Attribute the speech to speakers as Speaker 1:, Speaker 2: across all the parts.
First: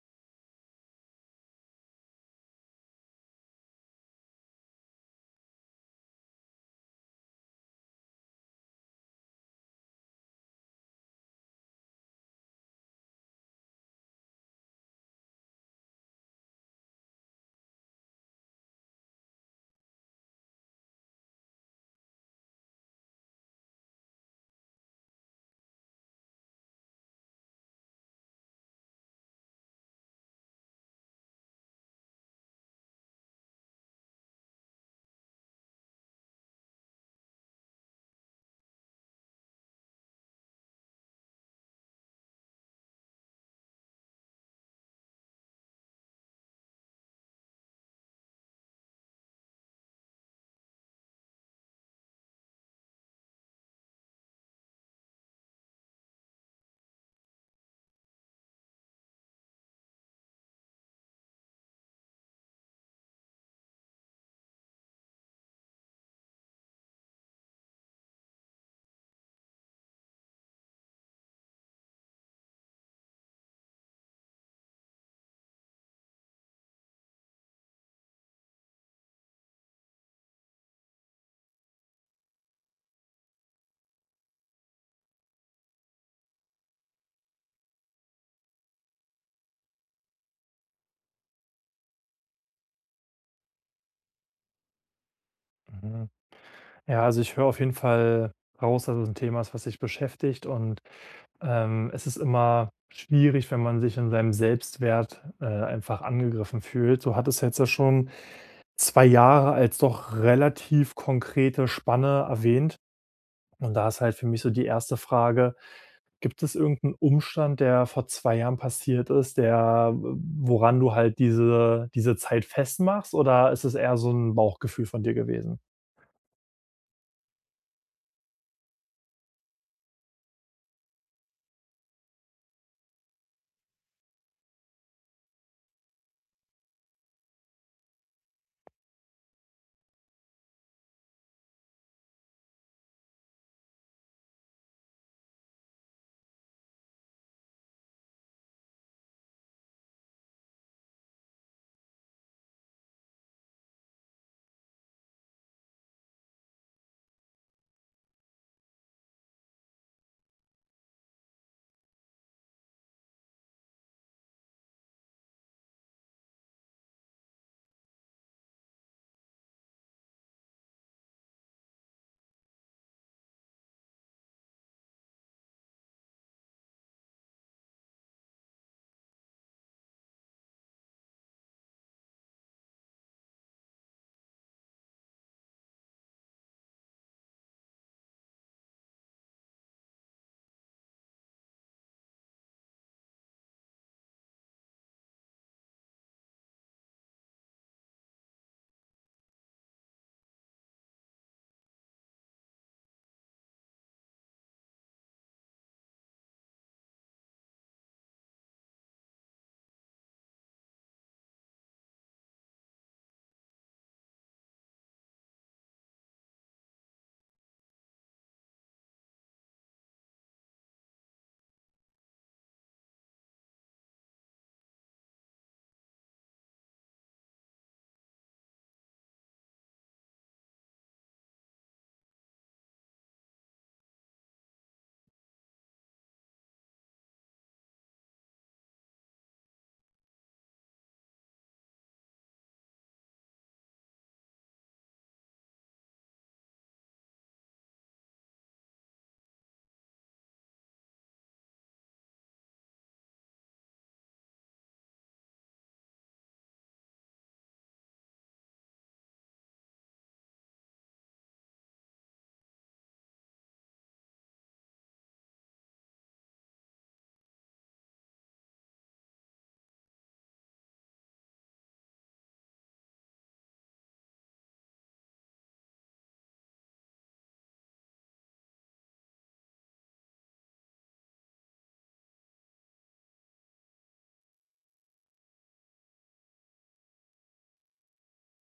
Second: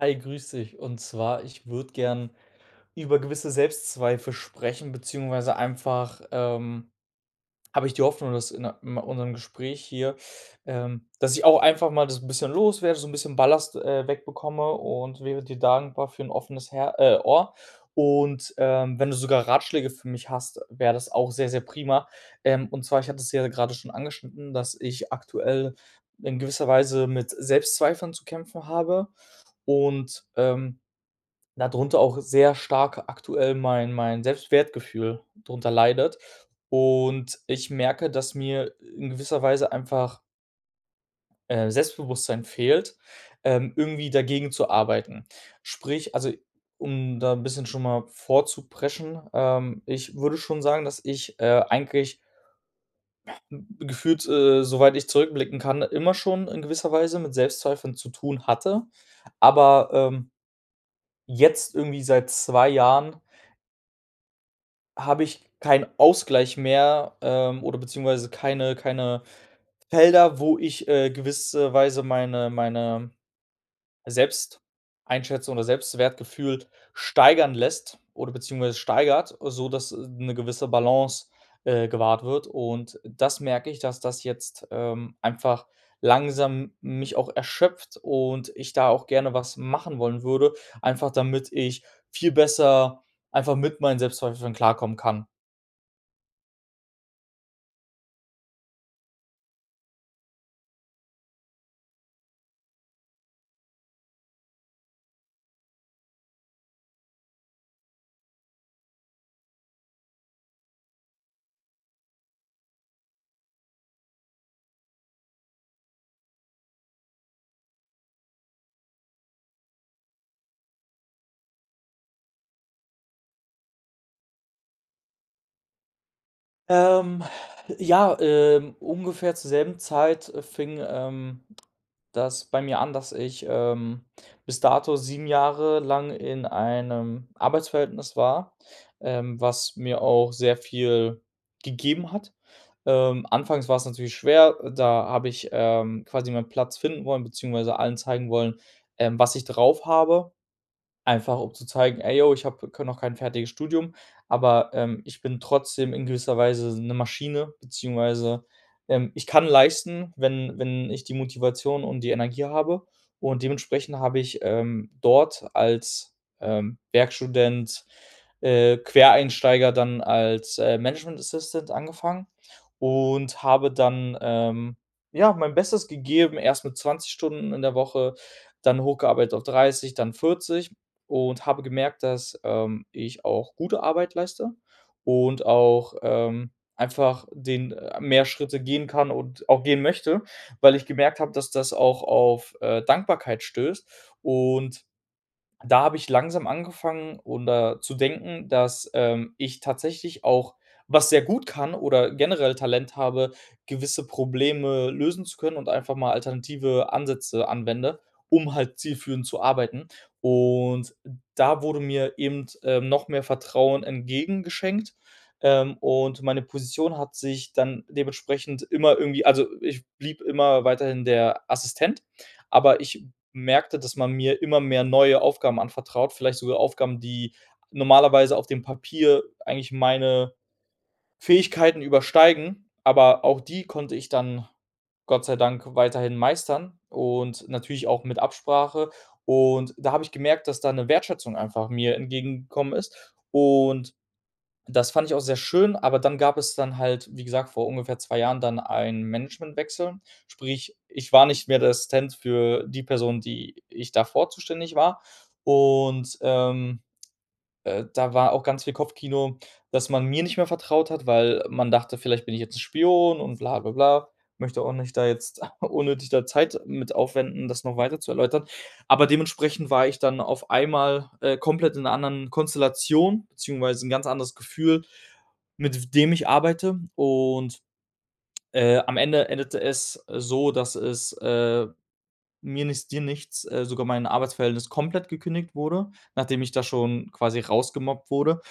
Speaker 1: Hi, grüß dich. Und zwar, ich würde gern über gewisse Selbstzweifel sprechen, beziehungsweise einfach habe ich die Hoffnung, dass in unserem Gespräch hier dass ich auch einfach mal das ein bisschen loswerde, so ein bisschen Ballast wegbekomme und wäre dir dankbar für ein offenes Her Ohr. Und wenn du sogar Ratschläge für mich hast, wäre das auch sehr, sehr prima. Und zwar, ich hatte es ja gerade schon angeschnitten, dass ich aktuell in gewisser Weise mit Selbstzweifeln zu kämpfen habe. Und darunter auch sehr stark aktuell mein Selbstwertgefühl darunter leidet. Und ich merke, dass mir in gewisser Weise einfach Selbstbewusstsein fehlt, irgendwie dagegen zu arbeiten. Sprich, also, um da ein bisschen schon mal vorzupreschen, ich würde schon sagen, dass ich eigentlich gefühlt soweit ich zurückblicken kann, immer schon in gewisser Weise mit Selbstzweifeln zu tun hatte. Aber jetzt irgendwie seit 2 Jahren habe ich keinen Ausgleich mehr oder beziehungsweise keine Felder, wo ich gewisserweise meine Selbsteinschätzung oder Selbstwertgefühl steigern lässt oder beziehungsweise steigert, sodass eine gewisse Balance gewahrt wird. Und das merke ich, dass das jetzt einfach langsam mich auch erschöpft und ich da auch gerne was machen wollen würde, einfach damit ich viel besser einfach mit meinen Selbstzweifeln klarkommen kann.
Speaker 2: Mhm. Ja, also ich höre auf jeden Fall raus, dass es ein Thema ist, was dich beschäftigt, und es ist immer schwierig, wenn man sich in seinem Selbstwert einfach angegriffen fühlt. So hat es jetzt ja schon 2 Jahre als doch relativ konkrete Spanne erwähnt, und da ist halt für mich so die erste Frage: Gibt es irgendeinen Umstand, der vor 2 Jahren passiert ist, der woran du halt diese Zeit festmachst, oder ist es eher so ein Bauchgefühl von dir gewesen?
Speaker 1: Ähm, ja, ungefähr zur selben Zeit fing das bei mir an, dass ich bis dato 7 Jahre lang in einem Arbeitsverhältnis war, was mir auch sehr viel gegeben hat. Anfangs war es natürlich schwer, da habe ich quasi meinen Platz finden wollen, beziehungsweise allen zeigen wollen, was ich drauf habe. Einfach um zu zeigen: „Ey, yo, ich habe noch kein fertiges Studium, aber ich bin trotzdem in gewisser Weise eine Maschine, beziehungsweise ich kann leisten, wenn ich die Motivation und die Energie habe.“ Und dementsprechend habe ich dort als Werkstudent Quereinsteiger dann als Management Assistant angefangen und habe dann ja, mein Bestes gegeben, erst mit 20 Stunden in der Woche, dann hochgearbeitet auf 30, dann 40, und habe gemerkt, dass ich auch gute Arbeit leiste und auch einfach den mehr Schritte gehen kann und auch gehen möchte, weil ich gemerkt habe, dass das auch auf Dankbarkeit stößt, und da habe ich langsam angefangen oder zu denken, dass ich tatsächlich auch was sehr gut kann oder generell Talent habe, gewisse Probleme lösen zu können und einfach mal alternative Ansätze anwende, um halt zielführend zu arbeiten. Und da wurde mir eben noch mehr Vertrauen entgegengeschenkt, und meine Position hat sich dann dementsprechend immer irgendwie, also, ich blieb immer weiterhin der Assistent, aber ich merkte, dass man mir immer mehr neue Aufgaben anvertraut, vielleicht sogar Aufgaben, die normalerweise auf dem Papier eigentlich meine Fähigkeiten übersteigen, aber auch die konnte ich dann Gott sei Dank weiterhin meistern und natürlich auch mit Absprache. Und da habe ich gemerkt, dass da eine Wertschätzung einfach mir entgegengekommen ist und das fand ich auch sehr schön, aber dann gab es dann halt, wie gesagt, vor ungefähr 2 Jahren dann einen Managementwechsel. Sprich, ich war nicht mehr der Assistent für die Person, die ich davor zuständig war, und da war auch ganz viel Kopfkino, dass man mir nicht mehr vertraut hat, weil man dachte: „Vielleicht bin ich jetzt 'n Spion und bla bla bla.“ Möchte auch nicht da jetzt unnötig da Zeit mit aufwenden, das noch weiter zu erläutern. Aber dementsprechend war ich dann auf einmal komplett in 'ner anderen Konstellation, beziehungsweise 'n ganz anderes Gefühl, mit dem ich arbeite. Und am Ende endete es so, dass es mir nichts, dir nichts sogar mein Arbeitsverhältnis komplett gekündigt wurde, nachdem ich da schon quasi rausgemobbt wurde.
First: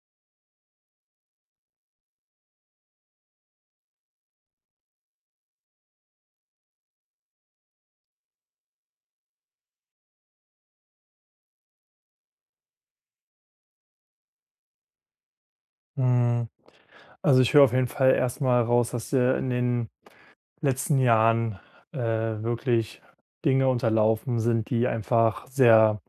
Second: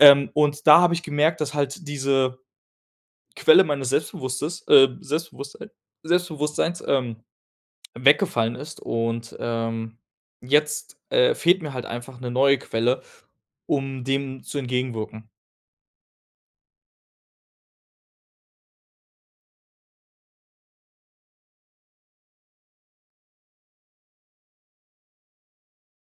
Speaker 1: Und da habe ich gemerkt, dass halt diese Quelle meines Selbstbewusstes Selbstbewusstsein Selbstbewusstseins weggefallen ist und jetzt fehlt mir halt einfach eine neue Quelle, um dem zu entgegenwirken.
Speaker 2: Hm, also, ich höre auf jeden Fall erst mal raus, dass dir in den letzten Jahren, äh, wirklich Dinge unterlaufen sind, die einfach sehr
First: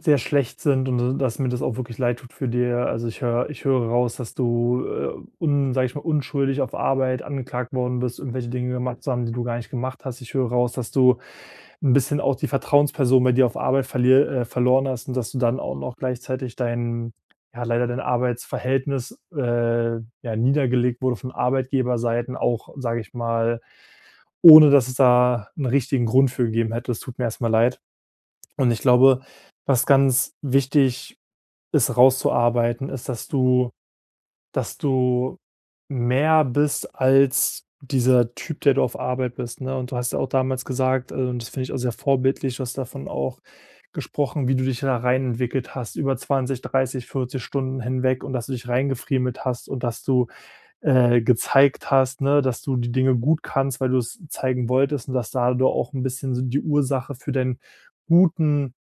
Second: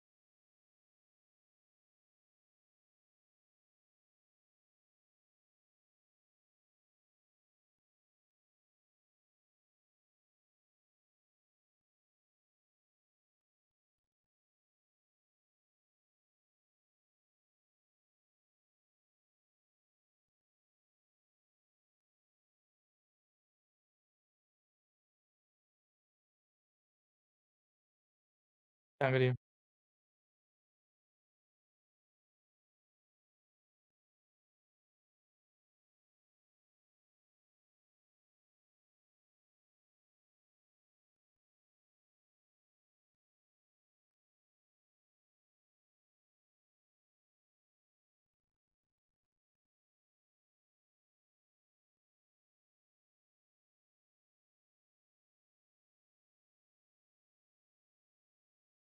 Speaker 2: sehr schlecht sind, und d dass mir das auch wirklich leid tut für dir. Also, ich höre raus, dass du, un sage ich mal, unschuldig auf Arbeit angeklagt worden bist, irgendwelche Dinge gemacht zu haben, die du gar nicht gemacht hast. Ich höre raus, dass du 'n bisschen auch die Vertrauensperson bei dir auf Arbeit verlier verloren hast, und dass du dann auch noch gleichzeitig dein, ja, leider dein Arbeitsverhältnis, ja, niedergelegt wurde von Arbeitgeberseiten, auch, sage ich mal, ohne dass es da 'n richtigen Grund für gegeben hätte. Es tut mir erst mal leid. Und ich
Speaker 1: Danke
Speaker 2: glaube,
Speaker 1: dir.
Speaker 2: was ganz wichtig ist rauszuarbeiten, ist, dass du mehr bist als dieser Typ, der du auf Arbeit bist, ne? Und du hast ja auch damals gesagt, also, und das finde ich auch sehr vorbildlich, du hast davon auch gesprochen, wie du dich da reinentwickelt hast, über 20, 30, 40 Stunden hinweg, und dass du dich reingefriemelt hast und dass du, gezeigt hast, ne, dass du die Dinge gut kannst, weil du es zeigen wolltest, und dass da du auch ein bisschen so die Ursache für deinen guten,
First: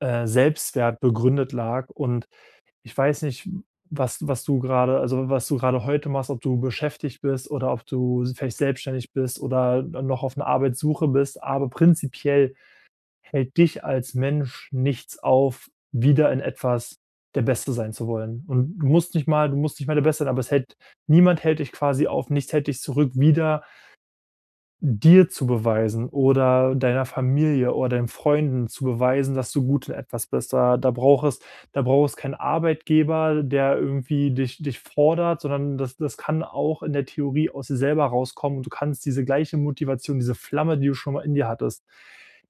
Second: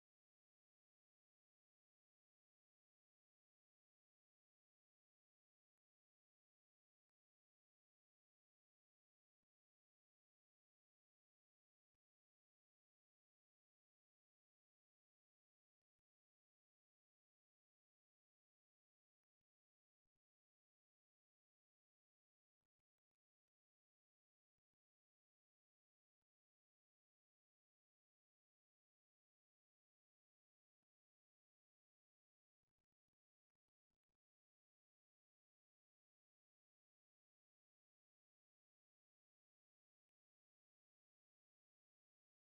Speaker 2: Selbstwert begründet lag. Und ich weiß nicht, was du gerade, also, was du gerade heute machst, ob du beschäftigt bist oder ob du vielleicht selbstständig bist oder noch auf einer Arbeitssuche bist, aber prinzipiell hält dich als Mensch nichts auf, wieder in etwas der Beste sein zu wollen. Und du musst nicht mal der Beste sein, aber es hält niemand hält dich quasi auf, nichts hält dich zurück, wieder dir zu beweisen oder deiner Familie oder deinen Freunden zu beweisen, dass du gut in etwas bist. Da braucht es, da braucht es keinen Arbeitgeber, der irgendwie dich fordert, sondern das kann auch in der Theorie aus dir selber rauskommen. Und du kannst diese gleiche Motivation, diese Flamme, die du schon mal in dir hattest,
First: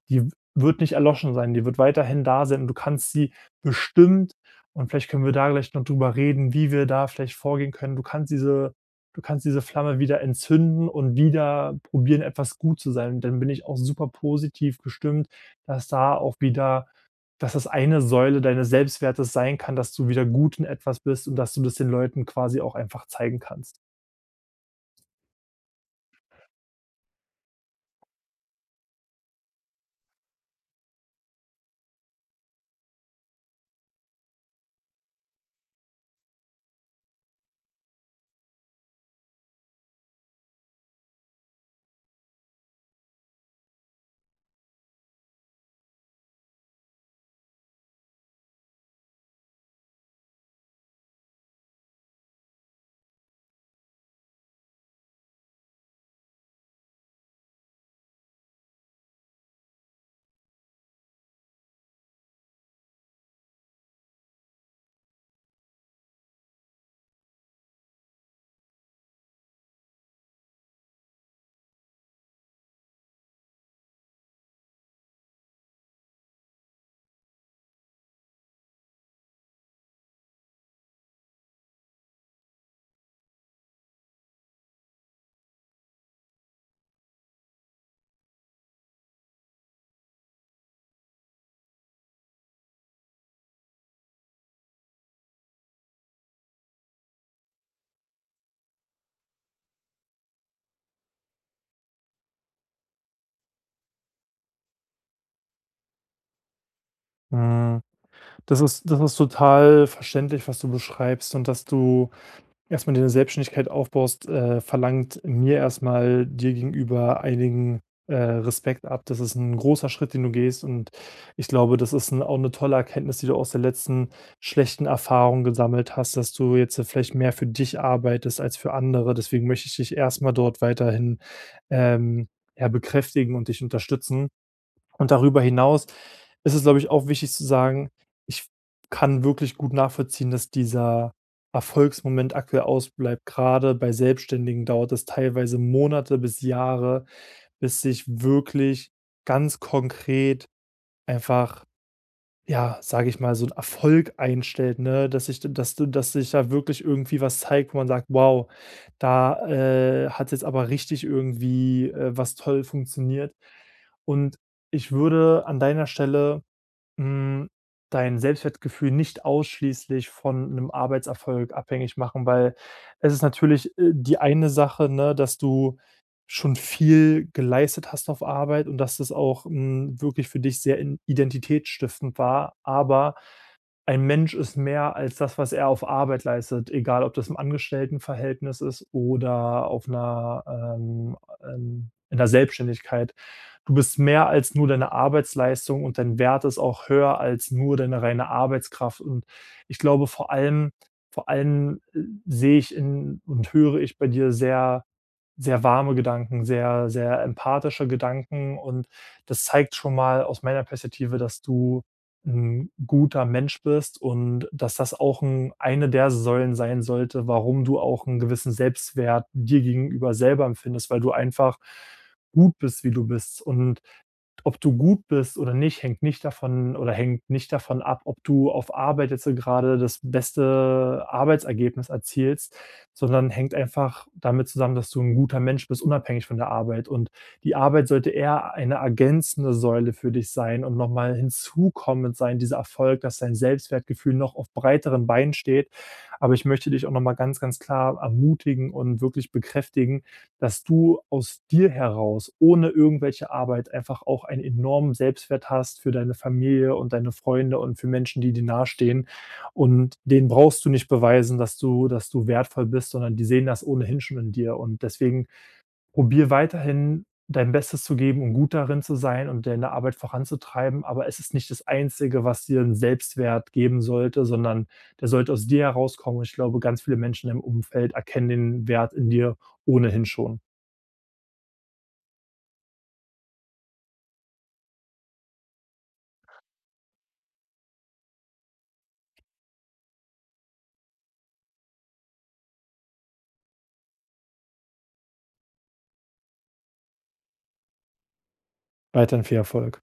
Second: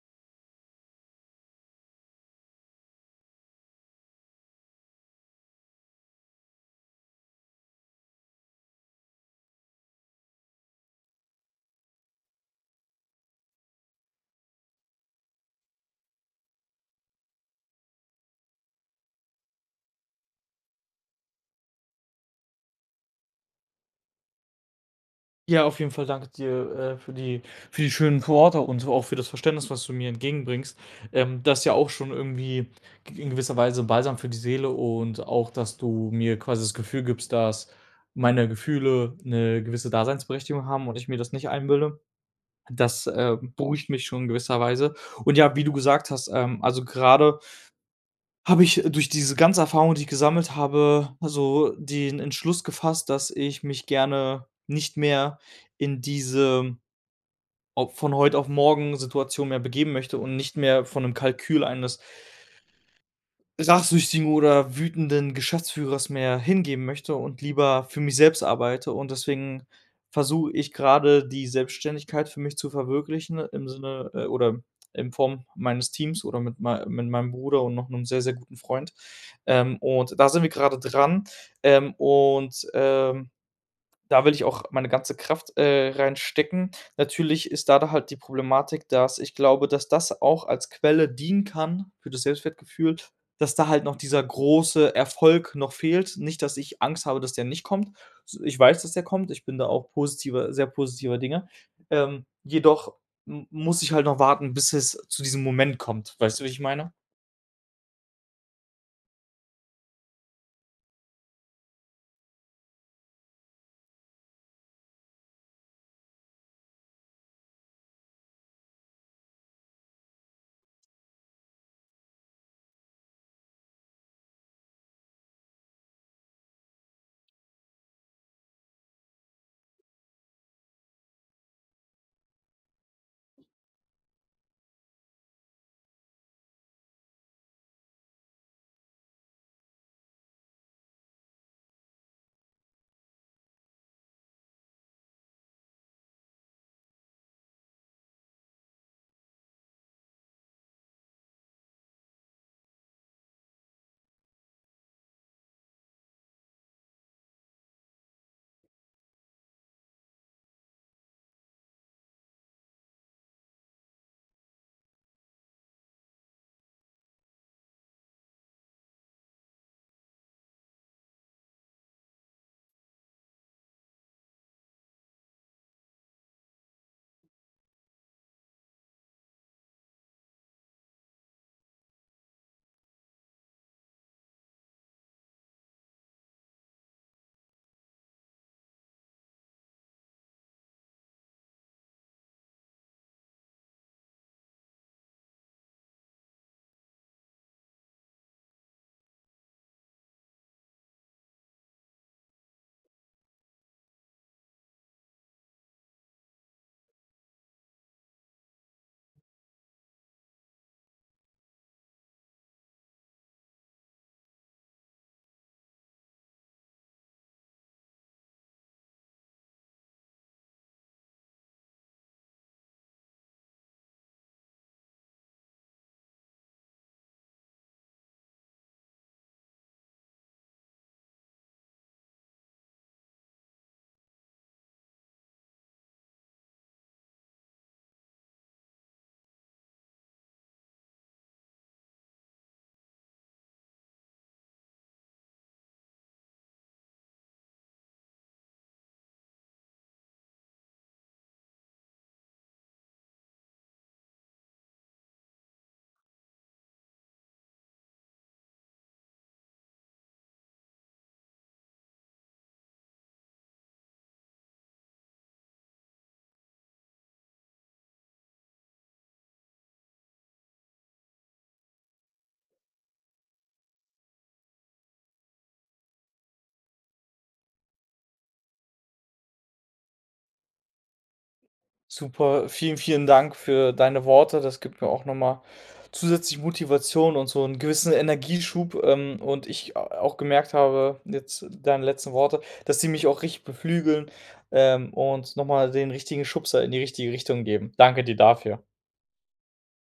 Speaker 2: die wird nicht erloschen sein, die wird weiterhin da sein, und du kannst sie bestimmt, und vielleicht können wir da gleich noch drüber reden, wie wir da vielleicht vorgehen können. Du kannst diese Flamme wieder entzünden und wieder probieren, etwas gut zu sein. Und dann bin ich auch super positiv gestimmt, dass da auch wieder, dass das eine Säule deines Selbstwertes sein kann, dass du wieder gut in etwas bist und dass du das den Leuten quasi auch einfach zeigen kannst.
Speaker 1: Ja, auf jeden Fall danke dir für die schönen Worte und so auch für das Verständnis, was du mir entgegenbringst. Das ist ja auch schon irgendwie g in gewisser Weise Balsam für die Seele und auch, dass du mir quasi das Gefühl gibst, dass meine Gefühle eine gewisse Daseinsberechtigung haben und ich mir das nicht einbilde. Das beruhigt mich schon in gewisser Weise. Und ja, wie du gesagt hast, also, gerade habe ich durch diese ganze Erfahrung, die ich gesammelt habe, also den Entschluss gefasst, dass ich mich gerne nicht mehr in diese ob von heute auf morgen Situation mehr begeben möchte und nicht mehr von einem Kalkül eines rachsüchtigen oder wütenden Geschäftsführers mehr hingeben möchte und lieber für mich selbst arbeite. Und deswegen versuche ich gerade die Selbstständigkeit für mich zu verwirklichen im Sinne oder in Form meines Teams oder mit mei mit meinem Bruder und noch einem sehr, sehr guten Freund. Und da sind wir gerade dran. Ähm, und, ähm Da will ich auch meine ganze Kraft reinstecken. Natürlich ist da halt die Problematik, dass ich glaube, dass das auch als Quelle dienen kann für das Selbstwertgefühl, dass da halt noch dieser große Erfolg noch fehlt. Nicht, dass ich Angst habe, dass der nicht kommt. S Ich weiß, dass der kommt. Ich bin da auch positiver sehr positiver Dinge. Jedoch m muss ich halt noch warten, bis es zu diesem Moment kommt. Weißt du, wie ich meine?
Speaker 2: Mhm. Das ist total verständlich, was du beschreibst, und dass du erstmal deine Selbstständigkeit aufbaust, verlangt mir erstmal dir gegenüber einigen, Respekt ab. Das ist ein großer Schritt, den du gehst, und ich glaube, das ist 'n, auch eine tolle Erkenntnis, die du aus der letzten schlechten Erfahrung gesammelt hast, dass du jetzt, vielleicht mehr für dich arbeitest als für andere. Deswegen möchte ich dich erstmal dort weiterhin, ähm, ja, bekräftigen und dich unterstützen. Und darüber hinaus ist es, glaube ich, auch wichtig zu sagen, ich kann wirklich gut nachvollziehen, dass dieser Erfolgsmoment aktuell ausbleibt. Gerade bei Selbstständigen dauert es teilweise Monate bis Jahre, bis sich wirklich ganz konkret einfach, ja, sage ich mal, so ein Erfolg einstellt, ne? Dass ich dass du Dass sich da wirklich irgendwie was zeigt, wo man sagt: „Wow, da, hat jetzt aber richtig irgendwie, was toll funktioniert.“ Und ich würde an deiner Stelle, hm, dein Selbstwertgefühl nicht ausschließlich von einem Arbeitserfolg abhängig machen, weil es ist natürlich, die eine Sache, ne, dass du schon viel geleistet hast auf Arbeit, und dass das auch, wirklich für dich sehr in identitätsstiftend war, aber ein Mensch ist mehr als das, was er auf Arbeit leistet, egal ob das im Angestelltenverhältnis ist oder auf einer in der Selbstständigkeit. Du bist mehr als nur deine Arbeitsleistung, und dein Wert ist auch höher als nur deine reine Arbeitskraft. Und ich glaube, vor allem, sehe ich in und höre ich bei dir sehr sehr warme Gedanken, sehr, sehr empathische Gedanken, und das zeigt schon mal aus meiner Perspektive, dass du ein guter Mensch bist, und dass das auch 'n, eine der Säulen sein sollte, warum du auch einen gewissen Selbstwert dir gegenüber selber empfindest, weil du einfach gut bist, wie du bist. Und ob du gut bist oder nicht, hängt nicht davon ab, ob du auf Arbeit jetzt so gerade das beste Arbeitsergebnis erzielst, sondern hängt einfach damit zusammen, dass du ein guter Mensch bist, unabhängig von der Arbeit. Und die Arbeit sollte eher eine ergänzende Säule für dich sein und nochmal hinzukommend sein, dieser Erfolg, dass dein Selbstwertgefühl noch auf breiteren Beinen steht. Aber ich möchte dich auch nochmal ganz, ganz klar ermutigen und wirklich bekräftigen, dass du aus dir heraus ohne irgendwelche Arbeit einfach auch einen enormen Selbstwert hast für deine Familie und deine Freunde und für Menschen, die dir nahestehen. Und denen brauchst du nicht beweisen, dass du wertvoll bist, sondern die sehen das ohnehin schon in dir. Und deswegen probier weiterhin, dein Bestes zu geben und gut darin zu sein und deine Arbeit voranzutreiben, aber es ist nicht das Einzige, was dir einen Selbstwert geben sollte, sondern der sollte aus dir herauskommen. Und ich glaube, ganz viele Menschen im Umfeld erkennen den Wert in dir ohnehin schon.
Speaker 1: Super, vielen, vielen Dank für deine Worte. Das gibt mir auch nochmal mal zusätzlich Motivation und so einen gewissen Energieschub, und ich a auch gemerkt habe, jetzt deine letzten Worte, dass die mich auch richtig beflügeln, und nochmal den richtigen Schubser in die richtige Richtung geben. Danke dir dafür.
Speaker 2: Weiterhin viel Erfolg!